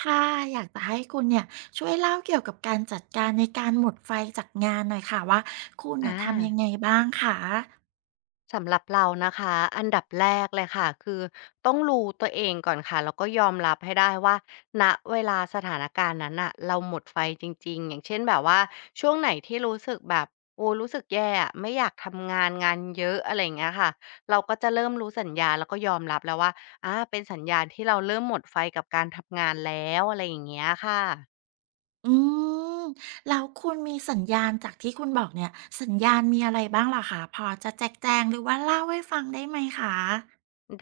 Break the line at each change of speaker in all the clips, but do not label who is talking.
ค่ะอยากจะให้คุณเนี่ยช่วยเล่าเกี่ยวกับการจัดการในการหมดไฟจากงานหน่อยค่ะว่าคุณน่ะ
อา
ทำยังไงบ้างคะ
สำหรับเรานะคะอันดับแรกเลยค่ะคือต้องรู้ตัวเองก่อนค่ะแล้วก็ยอมรับให้ได้ว่าณเวลาสถานการณ์นั้นอะเราหมดไฟจริงๆอย่างเช่นแบบว่าช่วงไหนที่รู้สึกแบบโอ้รู้สึกแย่อะไม่อยากทำงานงานเยอะอะไรอย่างเงี้ยค่ะเราก็จะเริ่มรู้สัญญาณแล้วก็ยอมรับแล้วว่าเป็นสัญญาณที่เราเริ่มหมดไฟกับการทำงานแล้วอะไรอย่างเงี้ยค่ะ
อืมแล้วคุณมีสัญญาณจากที่คุณบอกเนี่ยสัญญาณมีอะไรบ้างเหรอคะพอจะแจกแจงหรือว่าเล่าให้ฟังได้ไหมคะ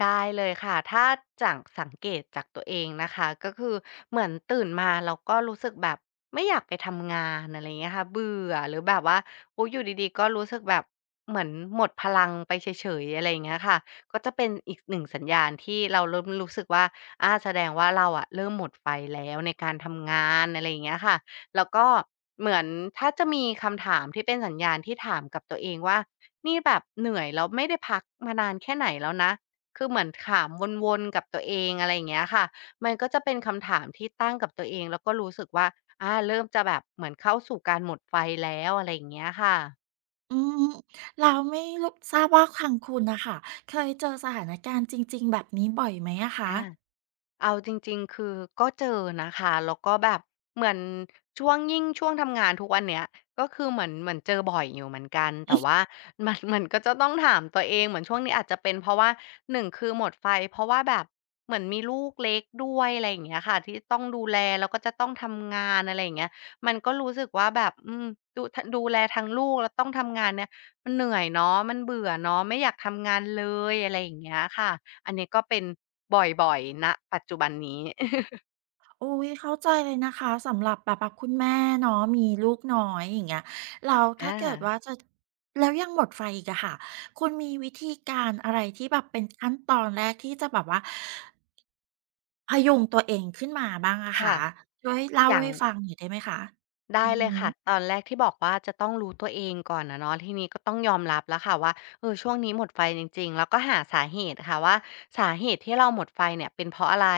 ได้เลยค่ะถ้าจากสังเกตจากตัวเองนะคะก็คือเหมือนตื่นมาเราก็รู้สึกแบบไม่อยากไปทำงานอะไรอเงี้ยค่ะเบื่อหรือแบบว่าโอ้ยอยู่ดีๆก็รู้สึกแบบเหมือนหมดพลังไปเฉยๆอะไรเงี้ยค่ะก็จะเป็นอีกหนึ่งสัญญาณที่เราเริ่มรู้สึกว่าแสดงว่าเราอะเริ่มหมดไฟแล้วในการทำงานอะไรเงี้ยค่ะแล้วก็เหมือนถ้าจะมีคำถามที่เป็นสัญญาณที่ถามกับตัวเองว่านี่แบบเหนื่อยแล้วไม่ได้พักมานานแค่ไหนแล้วนะ คือเหมือนถามวนๆกับตัวเองอะไรอย่างเงี้ยค่ะ มันก็จะเป็นคำถามที่ตั้งกับตัวเองแล้วก็รู้สึกว่า เริ่มจะแบบเหมือนเข้าสู่การหมดไฟแล้วอะไรอย่างเงี้ยค่ะ
อืมแล้วไม่รู้ทราบว่าทางคุณน่ะค่ะเคยเจอสถานการณ์จริงๆแบบนี้บ่อยไหมอะคะ
อา เอาจริงๆคือก็เจอนะคะ แล้วก็แบบเหมือนช่วงยิ่งช่วงทำงานทุกวันเนี้ยก็คือเหมือนเจอบ่อยอยู่เหมือนกันแต่ว่า มันก็จะต้องถามตัวเองเหมือนช่วงนี้อาจจะเป็นเพราะว่าหนึ่งคือหมดไฟเพราะว่าแบบเหมือนมีลูกเล็กด้วยอะไรอย่างเงี้ยค่ะที่ต้องดูแลแล้วก็จะต้องทำงานอะไรอย่างเงี้ยมันก็รู้สึกว่าแบบดูทดูแลทั้งลูกแล้วต้องทำงานเนี่ยมันเหนื่อยเนาะมันเบื่อเนาะไม่อยากทำงานเลยอะไรอย่างเงี้ยค่ะ อันนี้ก็เป็นบ่อยๆณปัจจุบันนี้
อุ๊ยเข้าใจเลยนะคะสำหรับแบบว่าคุณแม่เนาะมีลูกน้อยอย่างเงี้ยแล้ว
อา
ถ้าเกิดว่าจะแล้วยังหมดไฟอีกอะค่ะคุณมีวิธีการอะไรที่แบบเป็นขั้นตอนแรกที่จะแบบว่าพยุงตัวเองขึ้นมาบ้างอะ
ค่ะ
คะช่วยเล่า
อย่าง
ให้ฟังหน่อยได้ไหมคะอื
ได้
อ
เล
ฮึ
ยค่ะตอนแรกที่บอกว่าจะต้องรู้ตัวเองก่อนอะเนาะทีนี้ก็ต้องยอมรับแล้วค่ะว่าเออช่วงนี้หมดไฟจริงๆแล้วก็หาสาเหตุค่ะว่าสาเหตุที่เราหมดไฟเนี่ยเป็นเพราะอะไร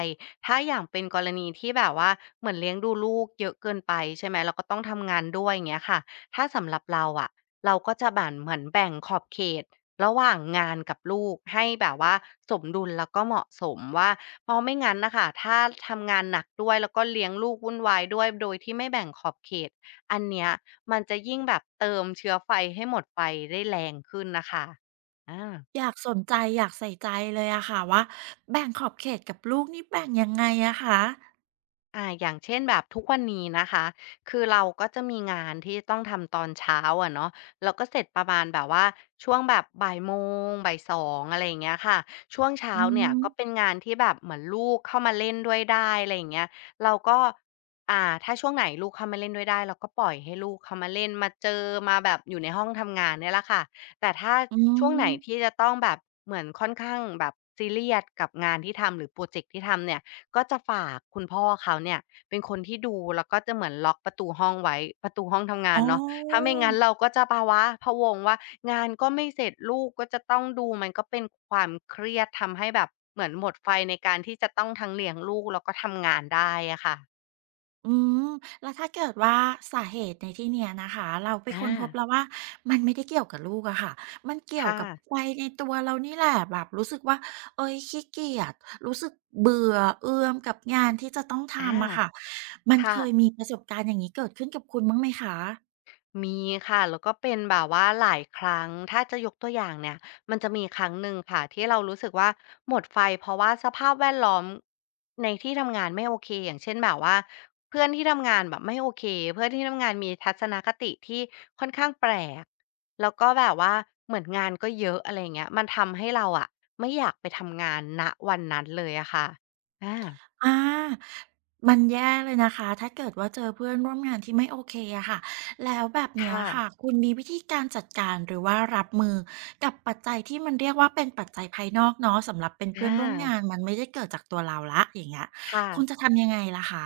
ถ้าอย่างเป็นกรณีที่แบบว่าเหมือนเลี้ยงดูลูกเยอะเกินไปใช่ไหมแล้วก็ต้องทำงานด้วยอย่างเงี้ยค่ะถ้าสำหรับเราอะเราก็จะบานเหมือนแบ่งขอบเขตระหว่างงานกับลูกให้แบบว่าสมดุลแล้วก็เหมาะสมว่า เพราะไม่งั้นนะคะ ถ้าทำงานหนักด้วยแล้วก็เลี้ยงลูกวุ่นวายด้วยโดยที่ไม่แบ่งขอบเขต อันเนี้ยมันจะยิ่งแบบเติมเชื้อไฟให้หมดไฟได้แรงขึ้นนะคะอา
อยากสนใจอยากใส่ใจเลยอะค่ะว่าแบ่งขอบเขตกับลูกนี่แบ่งยังไงอะคะ
อย่างเช่นแบบทุกวันนี้นะคะคือเราก็จะมีงานที่ต้องทำตอนเช้าอะเนาะเราก็เสร็จประมาณแบบว่าช่วงแบบบ่ายโมงบ่ายสองอะไรอย่างเงี้ยค่ะช่วงเช้า
อื
เนี่ยก็เป็น
ม
งานที่แบบเหมือนลูกเข้ามาเล่นด้วยได้อะไรอย่างเงี้ยเราก็ถ้าช่วงไหนลูกเข้ามาเล่นด้วยได้เราก็ปล่อยให้ลูกเข้ามาเล่นมาเจอมาแบบอยู่ในห้องทำงานเนี่ยแหละค่ะแต่ถ้า
อื
ช่วงไหนที่
ม
จะต้องแบบเหมือนค่อนข้างแบบซีเรียสกับงานที่ทำหรือโปรเจกต์ที่ทำเนี่ย ก็จะฝากคุณพ่อเขาเนี่ยเป็นคนที่ดูแล้วก็จะเหมือนล็อกประตูห้องไว้ประตูห้องทำงา
อ๋อ
นเนาะถ้าไม่งั้นเราก็จะภาวะพะวงว่างานก็ไม่เสร็จลูกก็จะต้องดูมันก็เป็นความเครียดทำให้แบบเหมือนหมดไฟในการที่จะต้องทั้งเลี้ยงลูกแล้วก็ทำงานได้อะค่ะ
อืม แล้วถ้าเกิดว่าสาเหตุในที่เนี้ยนะคะ เราไป
อา
ค้นพบแล้วว่ามันไม่ได้เกี่ยวกับลูกอะค่ะ มันเกี่ยว
ค่ะ
กับวัยในตัวเรานี่แหละแบบรู้สึกว่าเอ๊ยขี้เกียจรู้สึกเบื่อเอื่อมกับงานที่จะต้อง
อา
ทำอะค่ะ มัน
ค่ะ
เคยมีประสบการณ์อย่างนี้เกิดขึ้นกับคุณบ้างไหมคะ
มีค่ะแล้วก็เป็นแบบว่าหลายครั้งถ้าจะยกตัวอย่างเนี่ยมันจะมีครั้งหนึ่งค่ะที่เรารู้สึกว่าหมดไฟเพราะว่าสภาพแวดล้อมในที่ทำงานไม่โอเค อย่างเช่นแบบว่าเพื่อนที่ทำงานแบบไม่โอเค เพื่อนที่ทำงานมีทัศนคติที่ค่อนข้างแปลกแล้วก็แบบว่าเหมือนงานก็เยอะอะไรเงี้ยมันทำให้เราอะไม่อยากไปทำงานณวันนั้นเลยอะค่ะอา
อามันแย่เลยนะคะ ถ้าเกิดว่าเจอเพื่อนร่วมงานที่ไม่โอเคอะค่ะ แล้วแบบเนี้ย
ค่ะ
ค่ะ คุณมีวิธีการจัดการหรือว่ารับมือกับปัจจัยที่มันเรียกว่าเป็นปัจจัยภายนอกเนาะสำหรับเป็น
อ
เพื่อนร่วม
า
งานมันไม่ได้เกิดจากตัวเราแล้วอย่างเงี้ย
ค่ะ
คุณจะทำยังไงล่ะคะ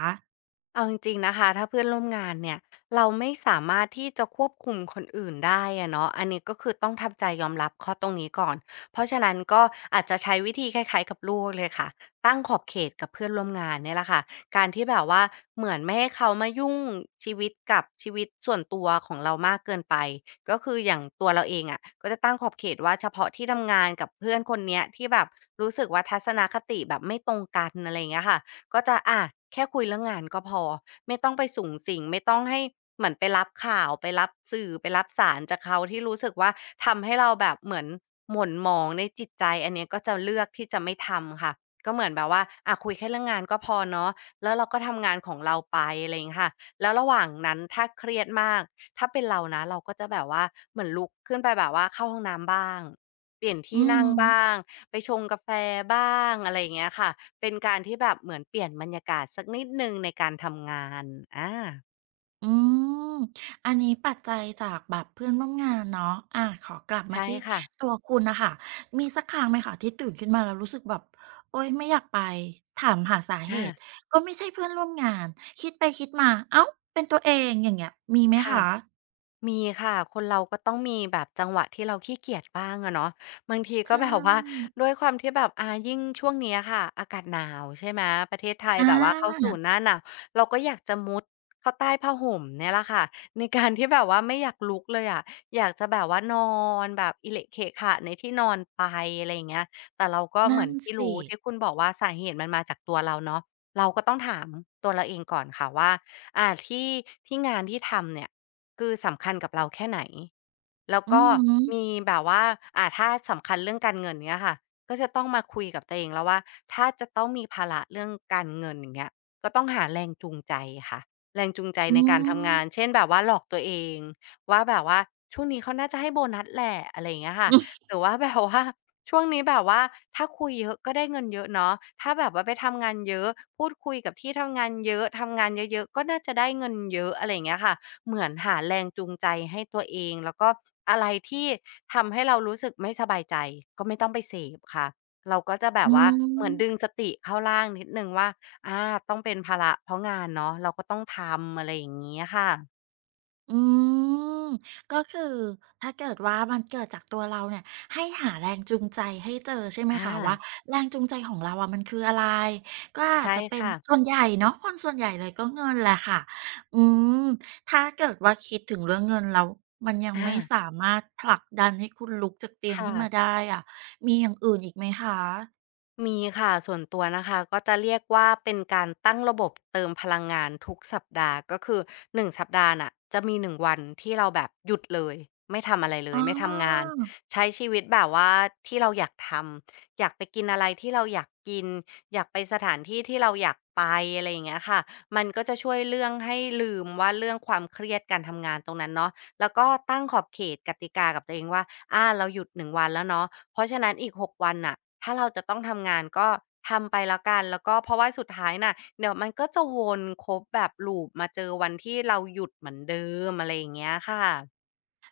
เอาจริงๆนะคะถ้าเพื่อนร่วมงานเนี่ยเราไม่สามารถที่จะควบคุมคนอื่นได้อะเนาะอันนี้ก็คือต้องทำใจยอมรับข้อตรงนี้ก่อนเพราะฉะนั้นก็อาจจะใช้วิธีคล้ายๆกับลูกเลยค่ะตั้งขอบเขตกับเพื่อนร่วมงานเนี่ยแหละค่ะการที่แบบว่าเหมือนไม่ให้เขามายุ่งชีวิตกับชีวิตส่วนตัวของเรามากเกินไปก็คืออย่างตัวเราเองอะก็จะตั้งขอบเขตว่าเฉพาะที่ทำงานกับเพื่อนคนเนี้ยที่แบบรู้สึกว่าทัศนคติแบบไม่ตรงกันอะไรอย่างเงี้ยค่ะ ก็จะอะแค่คุยเรื่องงานก็พอไม่ต้องไปสุงสิงไม่ต้องให้เหมือนไปรับข่าวไปรับสื่อไปรับสารจากเขาที่รู้สึกว่าทำให้เราแบบเหมือนหม่นหมองในจิตใจอันเนี้ยก็จะเลือกที่จะไม่ทำค่ะก็เหมือนแบบว่าอะคุยแค่เรื่องงานก็พอเนาะแล้วเราก็ทำงานของเราไปอะไรอย่างงี้ค่ะแล้วระหว่างนั้นถ้าเครียดมากถ้าเป็นเรานะเราก็จะแบบว่าเหมือนลุกขึ้นไปแบบว่าเข้าห้องน้ำบ้างเปลี่ยน
อื
ที่นั่งบ้า
ม
งไปชงกาแฟบ้างอะไรอย่างเงี้ยค่ะ เป็นการที่แบบเหมือนเปลี่ยนบรรยากาศสักนิดหนึ่งในการทำงานอา
อืม อันนี้ปัจจัยจากแบบเพื่อนร่วมงานเนาะอาขอกลับมา
ใช่
ที่
ค่ะ
ตัวคุณน่ะค่ะมีสักครั้งไหมคะที่ตื่นขึ้นมาแล้วรู้สึกแบบโอ๊ยไม่อยากไปถามหาสาเห
อา
ตุก็ไม่ใช่เพื่อนร่วมงานคิดไปคิดมาอ้าวเป็นตัวเองอย่างเงี้ยมีไหม
ค่ะ
คะ
มีค่ะคนเราก็ต้องมีแบบจังหวะที่เราขี้เกียจบ้างอะเนาะบางที
ใช
ก็แบบว่า
่
ด้วยความที่แบบอายิ่งช่วงเนี้ยค่ะอากาศหนาวใช่ไหมประเทศไทย
อ
แบบว่าเข้า
า
สู่หน้าหนาวเราก็อยากจะมุดเข้าใต้ผ้าห่มเนี่ยแหละค่ะในการที่แบบว่าไม่อยากลุกเลยอะอยากจะแบบว่านอนแบบอิเหละเขะขะในที่นอนไปอะไรอย่างเงี้ยแต่เราก็เหมื
นั่
อ
น
นที่รู้
สิ
ที่คุณบอกว่าสาเหตุมันมาจากตัวเราเนาะเราก็ต้องถามตัวเราเองก่อนค่ะว่าที่ที่งานที่ทำเนี่ย คือสำคัญกับเราแค่ไหน แล้ว
อื
ก็
อ
มี
ฮึ
แบบว่าอ่าถ้าสำคัญเรื่องการเงินเนี้ยค่ะก็จะต้องมาคุยกับตัวเองแล้วว่าถ้าจะต้องมีภาระเรื่องการเงินอย่างเงี้ยก็ต้องหาแรงจูงใจค่ะแรงจูงใจ
อื
ในการทำ
ม
งานเช่นแบบว่าหลอกตัวเองว่าแบบว่าช่วงนี้เขาน่าจะให้โบนัสแหละอะไรอย่างเงี้ยค่ะหรือว่าแบบว่า ช่วงนี้แบบว่า ถ้าคุยเยอะก็ได้เงินเยอะเนาะถ้าแบบว่าไปทำงานเยอะพูดคุยกับที่ทำงานเยอะทำงานเยอะๆก็น่าจะได้เงินเยอะอะไรอย่างเงี้ยค่ะ เหมือนหาแรงจูงใจให้ตัวเองแล้วก็อะไรที่ทำให้เรารู้สึกไม่สบายใจก็ไม่ต้องไปเสพค่ะเราก็จะแบ
อื
บว่าเหมือนดึง
ม
สติเข้าร่างนิดหนึ่งว่าอาต้องเป็นภาระเพราะงานเนาะเราก็ต้องทำอะไรอย่างงี้อะค่ะ
อืมก็คือถ้าเกิดว่ามันเกิดจากตัวเราเนี่ยให้หาแรงจูงใจให้เจอใช่ไหม
อา
คะว่าแรงจูงใจของเราอะมันคืออะไรก็อาจ
ใช่
จะเป็น
ค่ะ
ส่วนใหญ่เนาะคนส่วนใหญ่เลยก็เงินแหละค่ะอืมถ้าเกิดว่าคิดถึงเรื่องเงินแล้วมันยังไม่
อา
สามารถผลักดันให้คุณลุกจากเตียง
ค่ะ
ขึ้นมาได้อะมีอย่างอื่นอีกไหมคะ
มีค่ะส่วนตัวนะคะก็จะเรียกว่าเป็นการตั้งระบบเติมพลังงานทุกสัปดาห์ก็คือ1สัปดาห์น่ะจะมี1วันที่เราแบบหยุดเลยไม่ทำอะไรเล
อ๋อ
ยไม่ทำงานใช้ชีวิตแบบว่าที่เราอยากทำอยากไปกินอะไรที่เราอยากกินอยากไปสถานที่ที่เราอยากไปอะไรอย่างเงี้ยค่ะมันก็จะช่วยเรื่องให้ลืมว่าเรื่องความเครียดการทำงานตรงนั้นเนาะ แล้วก็ตั้งขอบเขตกติกากับตัวเองว่า อ่า เราหยุด1วันแล้วเนาะเพราะฉะนั้นอีก6วันน่ะถ้าเราจะต้องทำงานก็ทำไปแล้วกัน แล้วก็เพราะว่าสุดท้ายน่ะเดี๋ยวมันก็จะวนครบแบบ loop มาเจอวันที่เราหยุดเหมือนเดิมอะไรอย่างเงี้ยค่ะ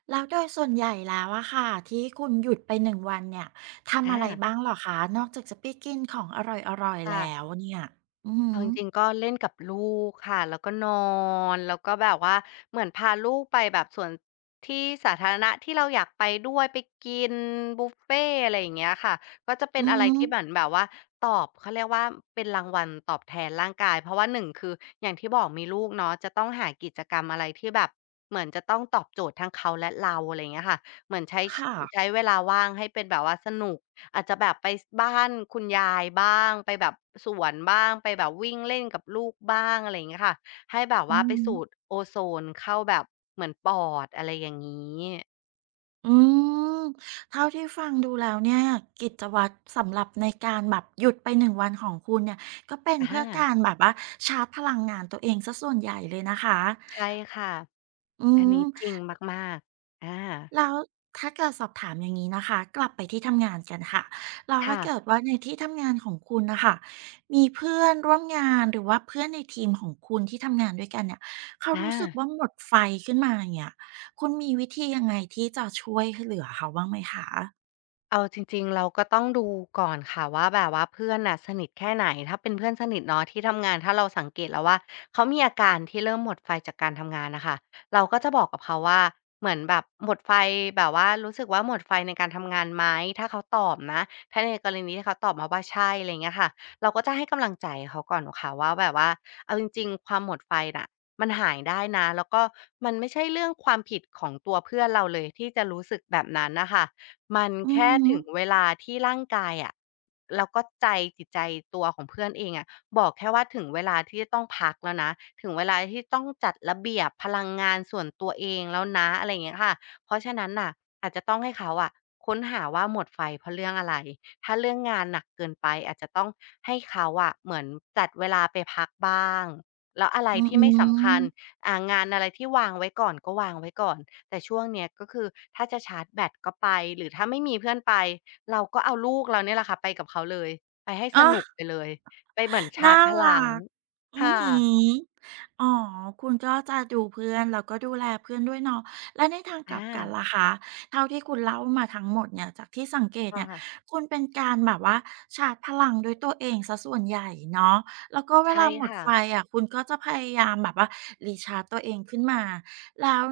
แล้วโดยส่วนใหญ่แล้วอะค่ะที่คุณหยุดไป1วันเนี่ยทำอะไร
อา
บ้างเหรอคะนอกจากจะไปกินของอร่อยๆ
ค่ะ
แล้วเนี่ยอือ
เอาจริงๆก็เล่นกับลูกค่ะแล้วก็นอนแล้วก็แบบว่าเหมือนพาลูกไปแบบสวนที่สาธารณะที่เราอยากไปด้วยไปกินบุฟเฟต์อะไรอย่างเงี้ยค่ะก็จะเป็
อื
น
อ
อะไร
อื
ที่เหมือน
ม
แบบว่าตอบเขาเรียกว่าเป็นรางวัลตอบแทนร่างกายเพราะว่าหนึ่งคืออย่างที่บอกมีลูกเนาะจะต้องหากิจกรรมอะไรที่แบบเหมือนจะต้องตอบโจทย์ทั้งเขาและเราอะไรอย่างเงี้ยค่ะเหมือนใช้
ค่ะ
ใช้เวลาว่างให้เป็นแบบว่าสนุก อาจจะแบบไปบ้านคุณยายบ้างไปแบบสวนบ้างไปแบบวิ่งเล่นกับลูกบ้างอะไรอย่างเงี้ยค่ะให้แบบ
อื
ว่าไปสูด
ม
โอโซนเข้าแบบเหมือนปอดอะไรอย่างงี้
อืมเท่าที่ฟังดูแล้วเนี่ยกิจวัตรสำหรับในการแบบหยุดไป1วันของคุณเนี่ยก็เป็นเพื่อ
อา
การแบบว่าชาร์จพลังงานตัวเองซสีส่วนใหญ่เลยนะคะ
ใช่ค่ะ
อื
อันนี้จริ
ม
งมากๆอา
แล้วถ้าเกิดสอบถามอย่างนี้นะคะกลับไปที่ทำงานกันค่ะแล้วถ้าเกิด
ค่ะ
ว่าในที่ทำงานของคุณนะคะมีเพื่อนร่วมงานหรือว่าเพื่อนในทีมของคุณที่ทำงานด้วยกันเนี่ยเขา
อา
รู้สึกว่าหมดไฟขึ้นมาอย่างเงี้ยคุณมีวิธียังไงที่จะช่วยเหลือเขาบ้างไหมคะ
เอาจริงๆเราก็ต้องดูก่อนค่ะว่าแบบว่าเพื่อนน่ะสนิทแค่ไหนถ้าเป็นเพื่อนสนิทเนาะที่ทำงานถ้าเราสังเกตแล้วว่าเขามีอาการที่เริ่มหมดไฟจากการทำงานน่ะค่ะเราก็จะบอกกับเขาว่าเหมือนแบบหมดไฟแบบว่ารู้สึกว่าหมดไฟในการทำงานไหมถ้าเขาตอบนะถ้าในกรณีที่เขาตอบมาว่าใช่อะไรเงี้ยค่ะเราก็จะให้กำลังใจเขาก่อนค่ะว่าแบบว่าเอาจริงๆความหมดไฟน่ะมันหายได้นะแล้วก็มันไม่ใช่เรื่องความผิดของตัวเพื่อนเราเลยที่จะรู้สึกแบบนั้นน่ะค่ะ มัน
อือ
แค่
ฮึ
ถึงเวลาที่ร่างกายอะแล้วก็ใจจิตใจตัวของเพื่อนเองอะบอกแค่ว่าถึงเวลาที่จะต้องพักแล้วนะถึงเวลาที่ต้องจัดระเบียบพลังงานส่วนตัวเองแล้วนะอะไรอย่างเงี้ยค่ะเพราะฉะนั้นน่ะอาจจะต้องให้เขาอะค้นหาว่าหมดไฟเพราะเรื่องอะไรถ้าเรื่องงานหนักเกินไปอาจจะต้องให้เขาอะเหมือนจัดเวลาไปพักบ้างแล้วอะไร
อือ
ที่ไม่สำคัญ
ๆ
งานอะไรที่วางไว้ก่อนก็วางไว้ก่อน แต่ช่วงเนี้ยก็คือถ้าจะชาร์จแบตก็ไปหรือถ้าไม่มีเพื่อนไปเราก็เอาลูกเราเนี่ยแหละค่ะไปกับเขาเลยไปให้ส
อ้อ
นุกไปเลยไปเหมือนชา
น่า
ร์จพ
รั
ลัง
กอือ
ค่
ฮึ
ะ
อ๋อคุณก็จะดูเพื่อนแล้วก็ดูแลเพื่อนด้วยเนาะแล้วในทางกลับกัน
อา
ล่ะคะเท่าที่คุณเล่ามาทั้งหมดเนี่ยจากที่สังเกต
ค
เนี่ย
่ะ
คุณเป็นการแบบว่าชาร์จพลังด้วยตัวเองเสียส่วนใหญ่เนาะแล้วก็เว
ใช่
ลาหมด
ค่ะ
ไฟอะคุณก็จะพยายามแบบว่ารีชาร์จตัวเองขึ้นมาแล้ว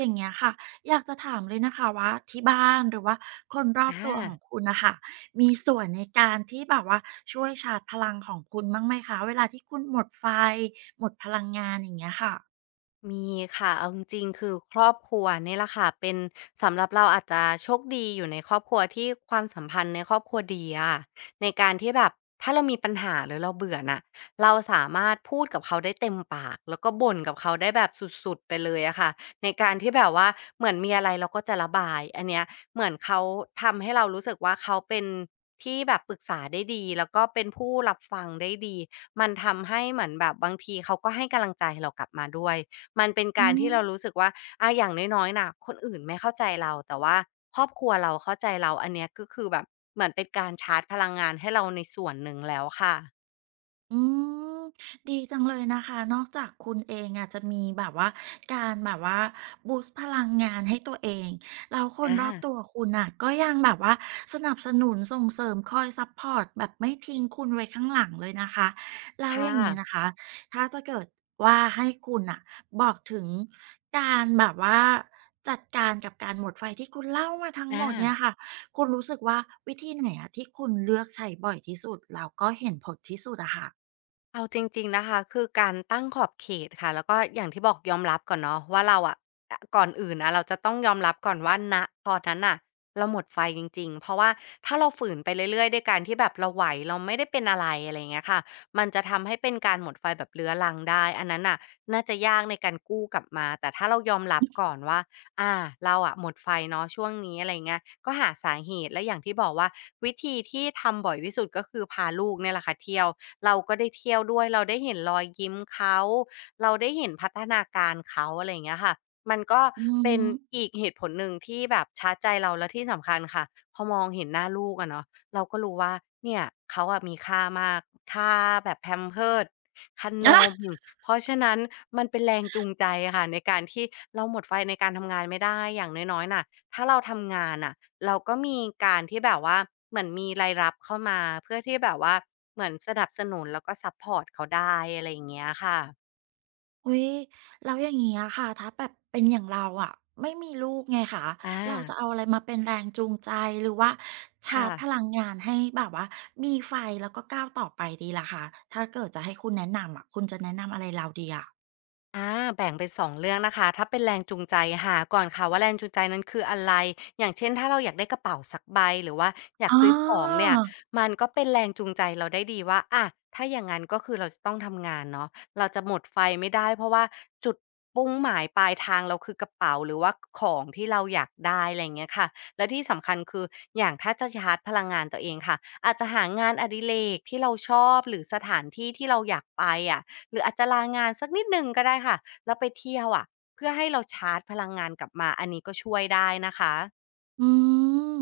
อย่างเงี้ยค่ะอยากจะถามเลยนะคะว่าที่บ้านหรือว่าคนรอ
อ
บตัวของ
า
คุณน่ะค่ะ มีส่วนในการที่แบบว่าช่วยชาร์จพลังของคุณบ้างไหมคะเวลาที่คุณหมดไฟหมดพลังงานอย่างเงี้ยค่ะ
มีค่ะเอาจริงๆคือครอบครัวนี่แหละค่ะเป็นสำหรับเราอาจจะโชคดีอยู่ในครอบครัวที่ความสัมพันธ์ในครอบครัวดีอะในการที่แบบถ้าเรามีปัญหาหรือเราเบื่อน่ะเราสามารถพูดกับเขาได้เต็มปากแล้วก็บ่นกับเขาได้แบบสุดๆไปเลยอะค่ะในการที่แบบว่าเหมือนมีอะไรเราก็จะระบายอันเนี้ยเหมือนเขาทำให้เรารู้สึกว่าเขาเป็นที่แบบปรึกษาได้ดีแล้วก็เป็นผู้รับฟังได้ดีมันทำให้เหมือนแบบบางทีเขาก็ให้กำลังใจเรากลับมาด้วย มันเป็น
อื
การ
ม
ที่เรารู้สึกว่าอาอย่างน้อยๆน่ะคนอื่นไม่เข้าใจเรา แต่ว่าครอบครัวเราเข้าใจเราอันเนี้ยก็คือแบบ เหมือนเป็นการชาร์จพลังงานให้เราในส่วนหนึ่งแล้วค่ะ
อืมดีจังเลยนะคะนอกจากคุณเองอะจะมีแบบว่าการแบบว่าบูสต์พลังงานให้ตัวเองแล้วคน
อา
รอบตัวคุณอ่ะก็ยังแบบว่าสนับสนุนส่งเสริมคอยซัพพอร์ตแบบไม่ทิ้งคุณไว้ข้างหลังเลยนะคะแล้วอ
ค่ะ
ย่างนี้นะคะถ้าจะเกิดว่าให้คุณอ่ะบอกถึงการแบบว่าจัดการกับการหมดไฟที่คุณเล่ามาทั้งหม
อา
ดเนี่ยค่ะคุณรู้สึกว่าวิธีไหนอะที่คุณเลือกใช้บ่อยที่สุดแล้วก็เห็นผลที่สุดอะคะ
เอาจริงๆนะคะคือการตั้งขอบเขตค่ะแล้วก็อย่างที่บอกยอมรับก่อนเนาะว่าเราอะอก่อนอื่นนะเราจะต้องยอมรับก่อนว่าณตอนนั้นน่ะเราหมดไฟจริงๆเพราะว่าถ้าเราฝืนไปเรื่อยๆด้วยการที่แบบเราไหวเราไม่ได้เป็นอะไรอะไรอย่างเงี้ยค่ะมันจะทำให้เป็นการหมดไฟแบบเรื้อรังได้อันนั้นน่ะน่าจะยากในการกู้กลับมาแต่ถ้าเรายอมรับก่อนว่า อ่าเราอะหมดไฟเนาะช่วงนี้อะไรเงี้ยก็หาสาเหตุและอย่างที่บอกว่าวิธีที่ทำบ่อยที่สุดก็คือพาลูกเนี่ยแหละค่ะเที่ยวเราก็ได้เที่ยวด้วยเราได้เห็นรอยยิ้มเขาเราได้เห็นพัฒนาการเขาอะไรอย่างเงี้ยค่ะมันก็
อื
เป็น
ม
อีกเหตุผลหนึ่งที่แบบชาร์จใจเราและที่สำคัญค่ะพอมองเห็นหน้าลูกอะเนาะเราก็รู้ว่าเนี่ยเขาอะมีค่ามากค่าแบบ Pampers ค่า น
อะ
ม เพราะฉะนั้นมันเป็นแรงจูงใจอะค่ะในการที่เราหมดไฟในการทำงานไม่ได้อย่างน้อยๆน่ะถ้าเราทำงานน่ะเราก็มีการที่แบบว่าเหมือนมีรายรับเข้ามาเพื่อที่แบบว่าเหมือนสนับสนุนแล้วก็ซัปพอร์ตเขาได้อะไรอย่างเงี้ยค่ะ
อุ๊ยแล้วอย่างงี้อะค่ะถ้าแบบเป็นอย่างเราอะ ไม่มีลูกไงคะ
อา
เราจะเอาอะไรมาเป็นแรงจูงใจหรือว่าชาร์
ค่ะ
จพลังงานให้แบบว่ามีไฟแล้วก็ก้าวต่อไปดีล่ะคะถ้าเกิดจะให้คุณแนะนำอะ คุณจะแนะนำอะไรเราดีอะ
อาแบ่งเป็นสองเรื่องนะคะถ้าเป็นแรงจูงใจหาก่อนค่ะว่าแรงจูงใจนั้นคืออะไรอย่างเช่นถ้าเราอยากได้กระเป๋าสักใบหรือว่าอยาก
อ๋อ
ซื้อของเนี่ยมันก็เป็นแรงจูงใจเราได้ดีว่าอะถ้าอย่างนั้นก็คือเราจะต้องทำงานเนาะเราจะหมดไฟไม่ได้เพราะว่าจุดมุ่งหมายปลายทางเราคือกระเป๋าหรือว่าของที่เราอยากได้อะไรอย่างเงี้ยค่ะและที่สำคัญคืออย่างถ้าจะชาร์จพลังงานตัวเองค่ะอาจจะหางานอดิเรกที่เราชอบหรือสถานที่ที่เราอยากไปอะ หรืออาจจะลางานสักนิดหนึ่งก็ได้ค่ะแล้วไปเที่ยวอ่ะเพื่อให้เราชาร์จพลังงานกลับมาอันนี้ก็ช่วยได้นะคะ
อืม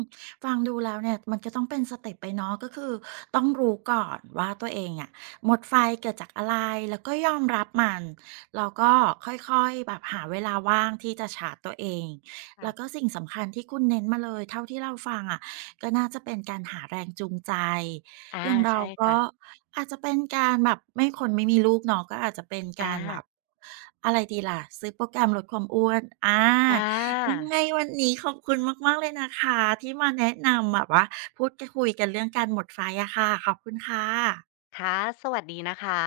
ฟังดูแล้วเนี่ยมันก็ต้องเป็นสเต็ปไปเนาะก็คือต้องรู้ก่อนว่าตัวเองอะหมดไฟเกิดจากอะไรแล้วก็ยอมรับมันแล้วก็ค่อยๆแบบหาเวลาว่างที่จะชาร์จตัวเองแล้วก็
ค่ะ
สิ่งสำคัญที่คุณเน้นมาเลยเท่าที่เราฟังอะก็น่าจะเป็นการหาแรงจูงใจ
อา
อย่างเรา
ใช่
ก็
ค่ะ
อาจจะเป็นการแบบไม่คนไม่มีลูกเนาะก็อาจจะเป็น
อ่า
การแบบอะไรดีล่ะซื้อโปรแกรมลดความอ้วนอา
อ่
ยั
า
งไงวันนี้ขอบคุณมากๆเลยนะคะที่มาแนะนำแบบว่าพูดกคุยกันเรื่องการหมดไฟอะค่ะขอบคุณค่ะ
ค่ะสวัสดีนะคะ